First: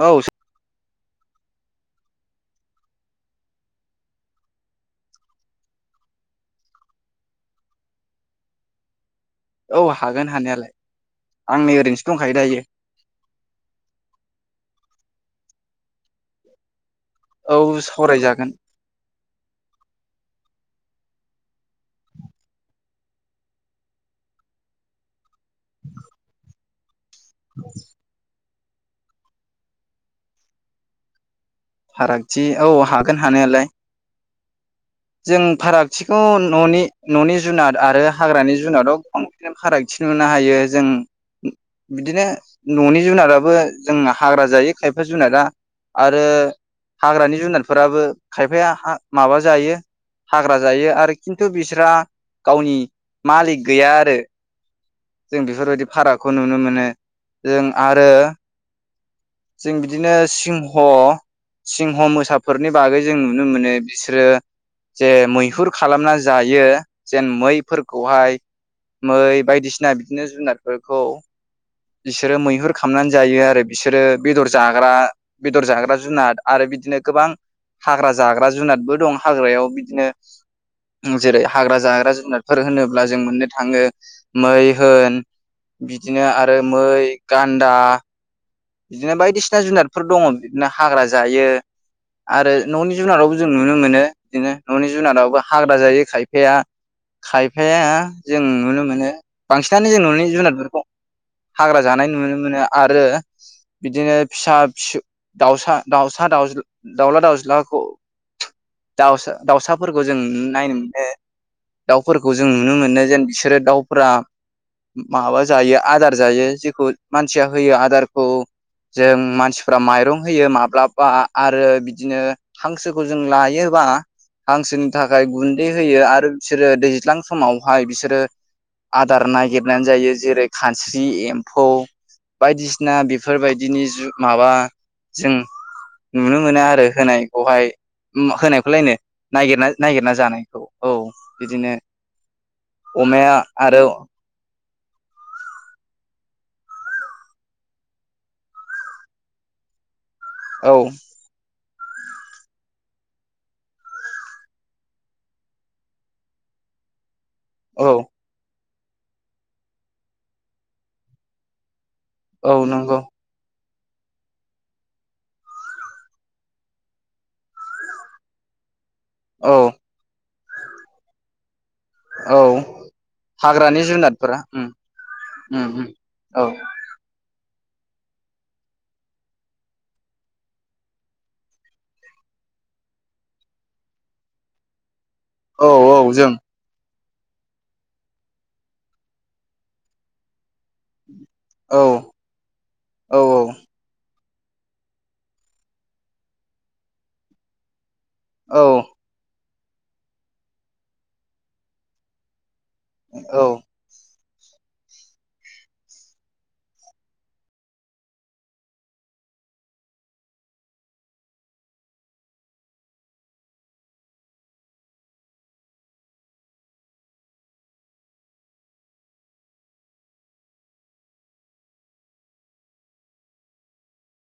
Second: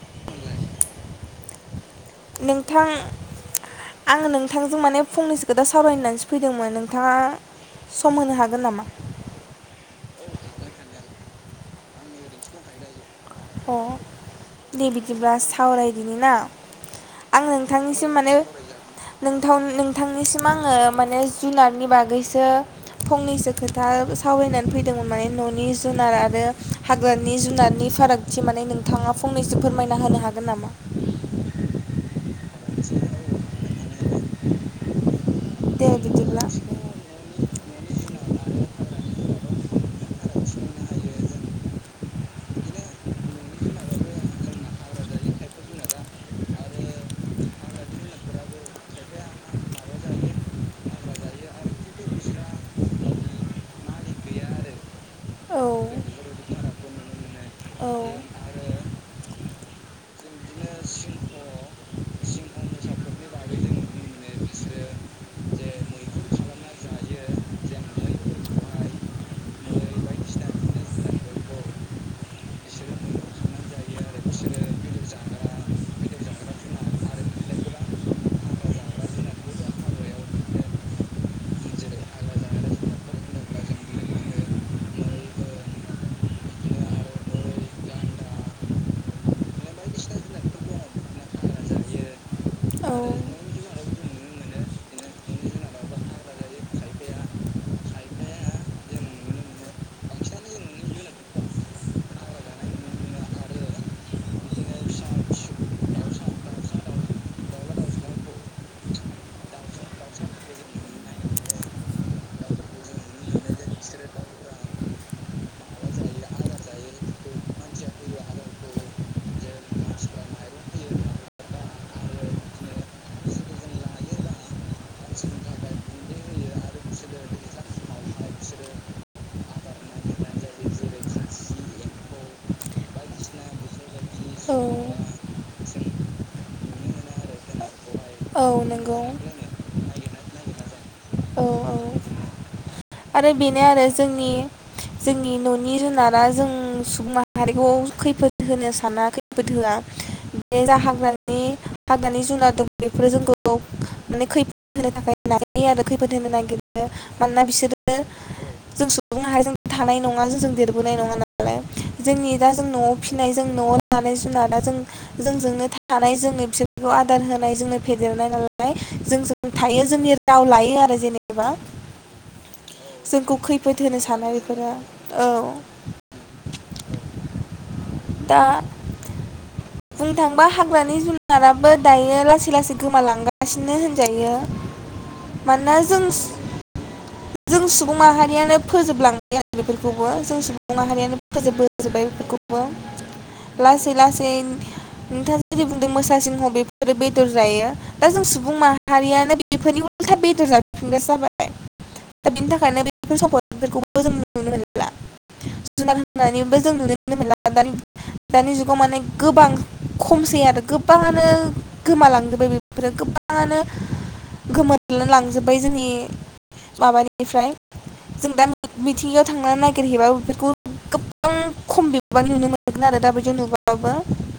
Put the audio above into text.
औ। नोंथां आं नोंथांजों माने फंनैसो खोथा सावरायनानैसो फैदोंमोन नोंथाङा सम होनो हागोन नामा। औ हागोन हानायालाय आंनि ओरैनोसो दंखायो दायो। अ दे बिदिब्ला सावरायदिनि ना। आं औ नोंथांनिसिम माने सावरायजागोन। नोंथां नोंथांनिसिम आङो माने जुनारनि बागैसो फंनैसो खोथा सावरायनानै फैदोंमोन माने न। नि जुनार आरो। हाग्रानि जुनारनि फाराग। माने नोंथाङा फंनैसो फोरमायना होनो हागोन नामा। फारागथि औ हागोन हानायालाय। जों दे फारागथिखौ बिदिब्ला न'नि न'नि जुनाद आरो हाग्रानि जुनादाव गोबां बि हारागथि मोननो हायो जों बिदिनो न'नि जुनाराबो जों हाग्रा जायो खायफा जुनादा आरो हाग्रानि जुनारफोराबो खायफाया माबा जायो हाग्रा जायो आरो खिन्थु बिस्रा गावनि मालिक गैया आरो जों औ बेफोरबायदि फारागखौ नुनो मोनो जों औ आरो जों बिदिनो सिंह सिंह मोसाफोरनि बागै जों नुनो मोनो बिसोरो जे मैहुर खालामनानै जायो जेन मैफोरखौहाय मै बायदिसिना बिदिनो जुनादफोरखौ बिसोरो मैहुर खालामनानै जायो आरो बिसोरो बेदर जाग्रा बेदर जाग्रा जुनाद आरो बिदिनो गोबां हाग्रा जाग्रा जुनादबो दं। हाग्रायाव बिदिनो जेरै हाग्रा जाग्रा जुनारफोर होनोब्ला जों मोननो थाङो मै होन बिदिनो आरो मै गान्दा बिदिनो बायदिसिना जुनादफोर दङ। बिदिनो हाग्रा जायो आरो न'नि औ जुनारावबो जों नुनो मोनो बिदिनो न'नि जुनारावबो हाग्रा जायो खायफाया खायफाया जों नुनो मोनो बांसिनानो जों न'नि जुनारफोरखौ हाग्रा जानाय नुनो मोनो। आरो बिदिनो फिसा फिसौ दाउसा दाउसा दाउज्ला दाउला दाउज्लाखौ दाउसा दाउसाफोरखौ जों नायनो मोनो दाउफोरखौ जों नुनो मोनो जेन बिसोरो दाउफोरा माबा जायो आदार जायो जेखौ मानसिया होयो आदार खौ जों मानसिफ माइरं होयो माब्लाबा आरो बिदिनो हांसोखौ जों लायोबा हांसोनि थाखाय गुन्दै होयो आरो बिसोरो दैज्लां समावहाय बिसोरो आदार नागिरनानै जायो जेरै खानस्रि एम्फौ बायदिसिना बेफोरबायदिनि माबा औ जों नुनो मोनो आरो होनायखौहाय। औ होनायखौलायनो नंगौ नागिरना नायगिरना जानायखौ औ बिदिनो। आरो बेनो आरो जोंनि जोंनि न'नि जुनारा जों सुबुं माहारिखौ खैफोद होनो साना खैफोद होआ बे औ जा हाग्रानि हाग्रानि जुनार [inaudible] खैफोद होनो नागिरो मानोना [unintelligible] औ जों सुबुं माहारिजों थानाय नङा जों जों देरबोनाय नङा नालाय जोंनि दा जों औ न'आव नंगौ फिसिनाय जों न'आव थानायानाय जुनारा जों जोंजोंनो थानाय जोंनो बिसोरखौ आदार होनाय जोंनो फेदेरनाय नालाय जों जों औ थायो जोंनि राव लायो आरो जेनेबा औ जोंखौ खैफोद हाग्रानि होनो साना जुनारफोरा उम बेफोरो औ उम औ। दा बुंनो थाङोबा हाग्रानि जुनाराबो दायो लासै लासै गोमालांगासिनो होनजायो। औ मानोना जों औ जों सुबुं माहारियानो फोजोबलांबाय आरो बेफोरखौबो जों सुबुं माहारियानो औ फोजोबबोजोबबाय बेफोरखौबो। औ लासै ला लासै नोंथाङा जुदि बुंदों मोसा सिंह बेफोरो बेदर जायो। दा जों सुबुं औ माहारियानो बेफोरनि उलथा बेदर जाफफिनग्रासो जाबाय दा बेनि थाखाय औ [unintelligible] जुनार होननानैबो जों नुनोनो मोनला दानि जुगाव माने गोबां खमसै आरो गोबाङानो गोमालांजोब्बाय बेफोरो गोबाङानो गोमोर लांजोब्बाय जोंनि माबानिफ्राय जों दा मिथिंगायाव थांनानै नागिरहैबाबो बेफोरखौ गोबां खम बिबांनि नुनो मोनगोन आरो दा बेदि नुबाबो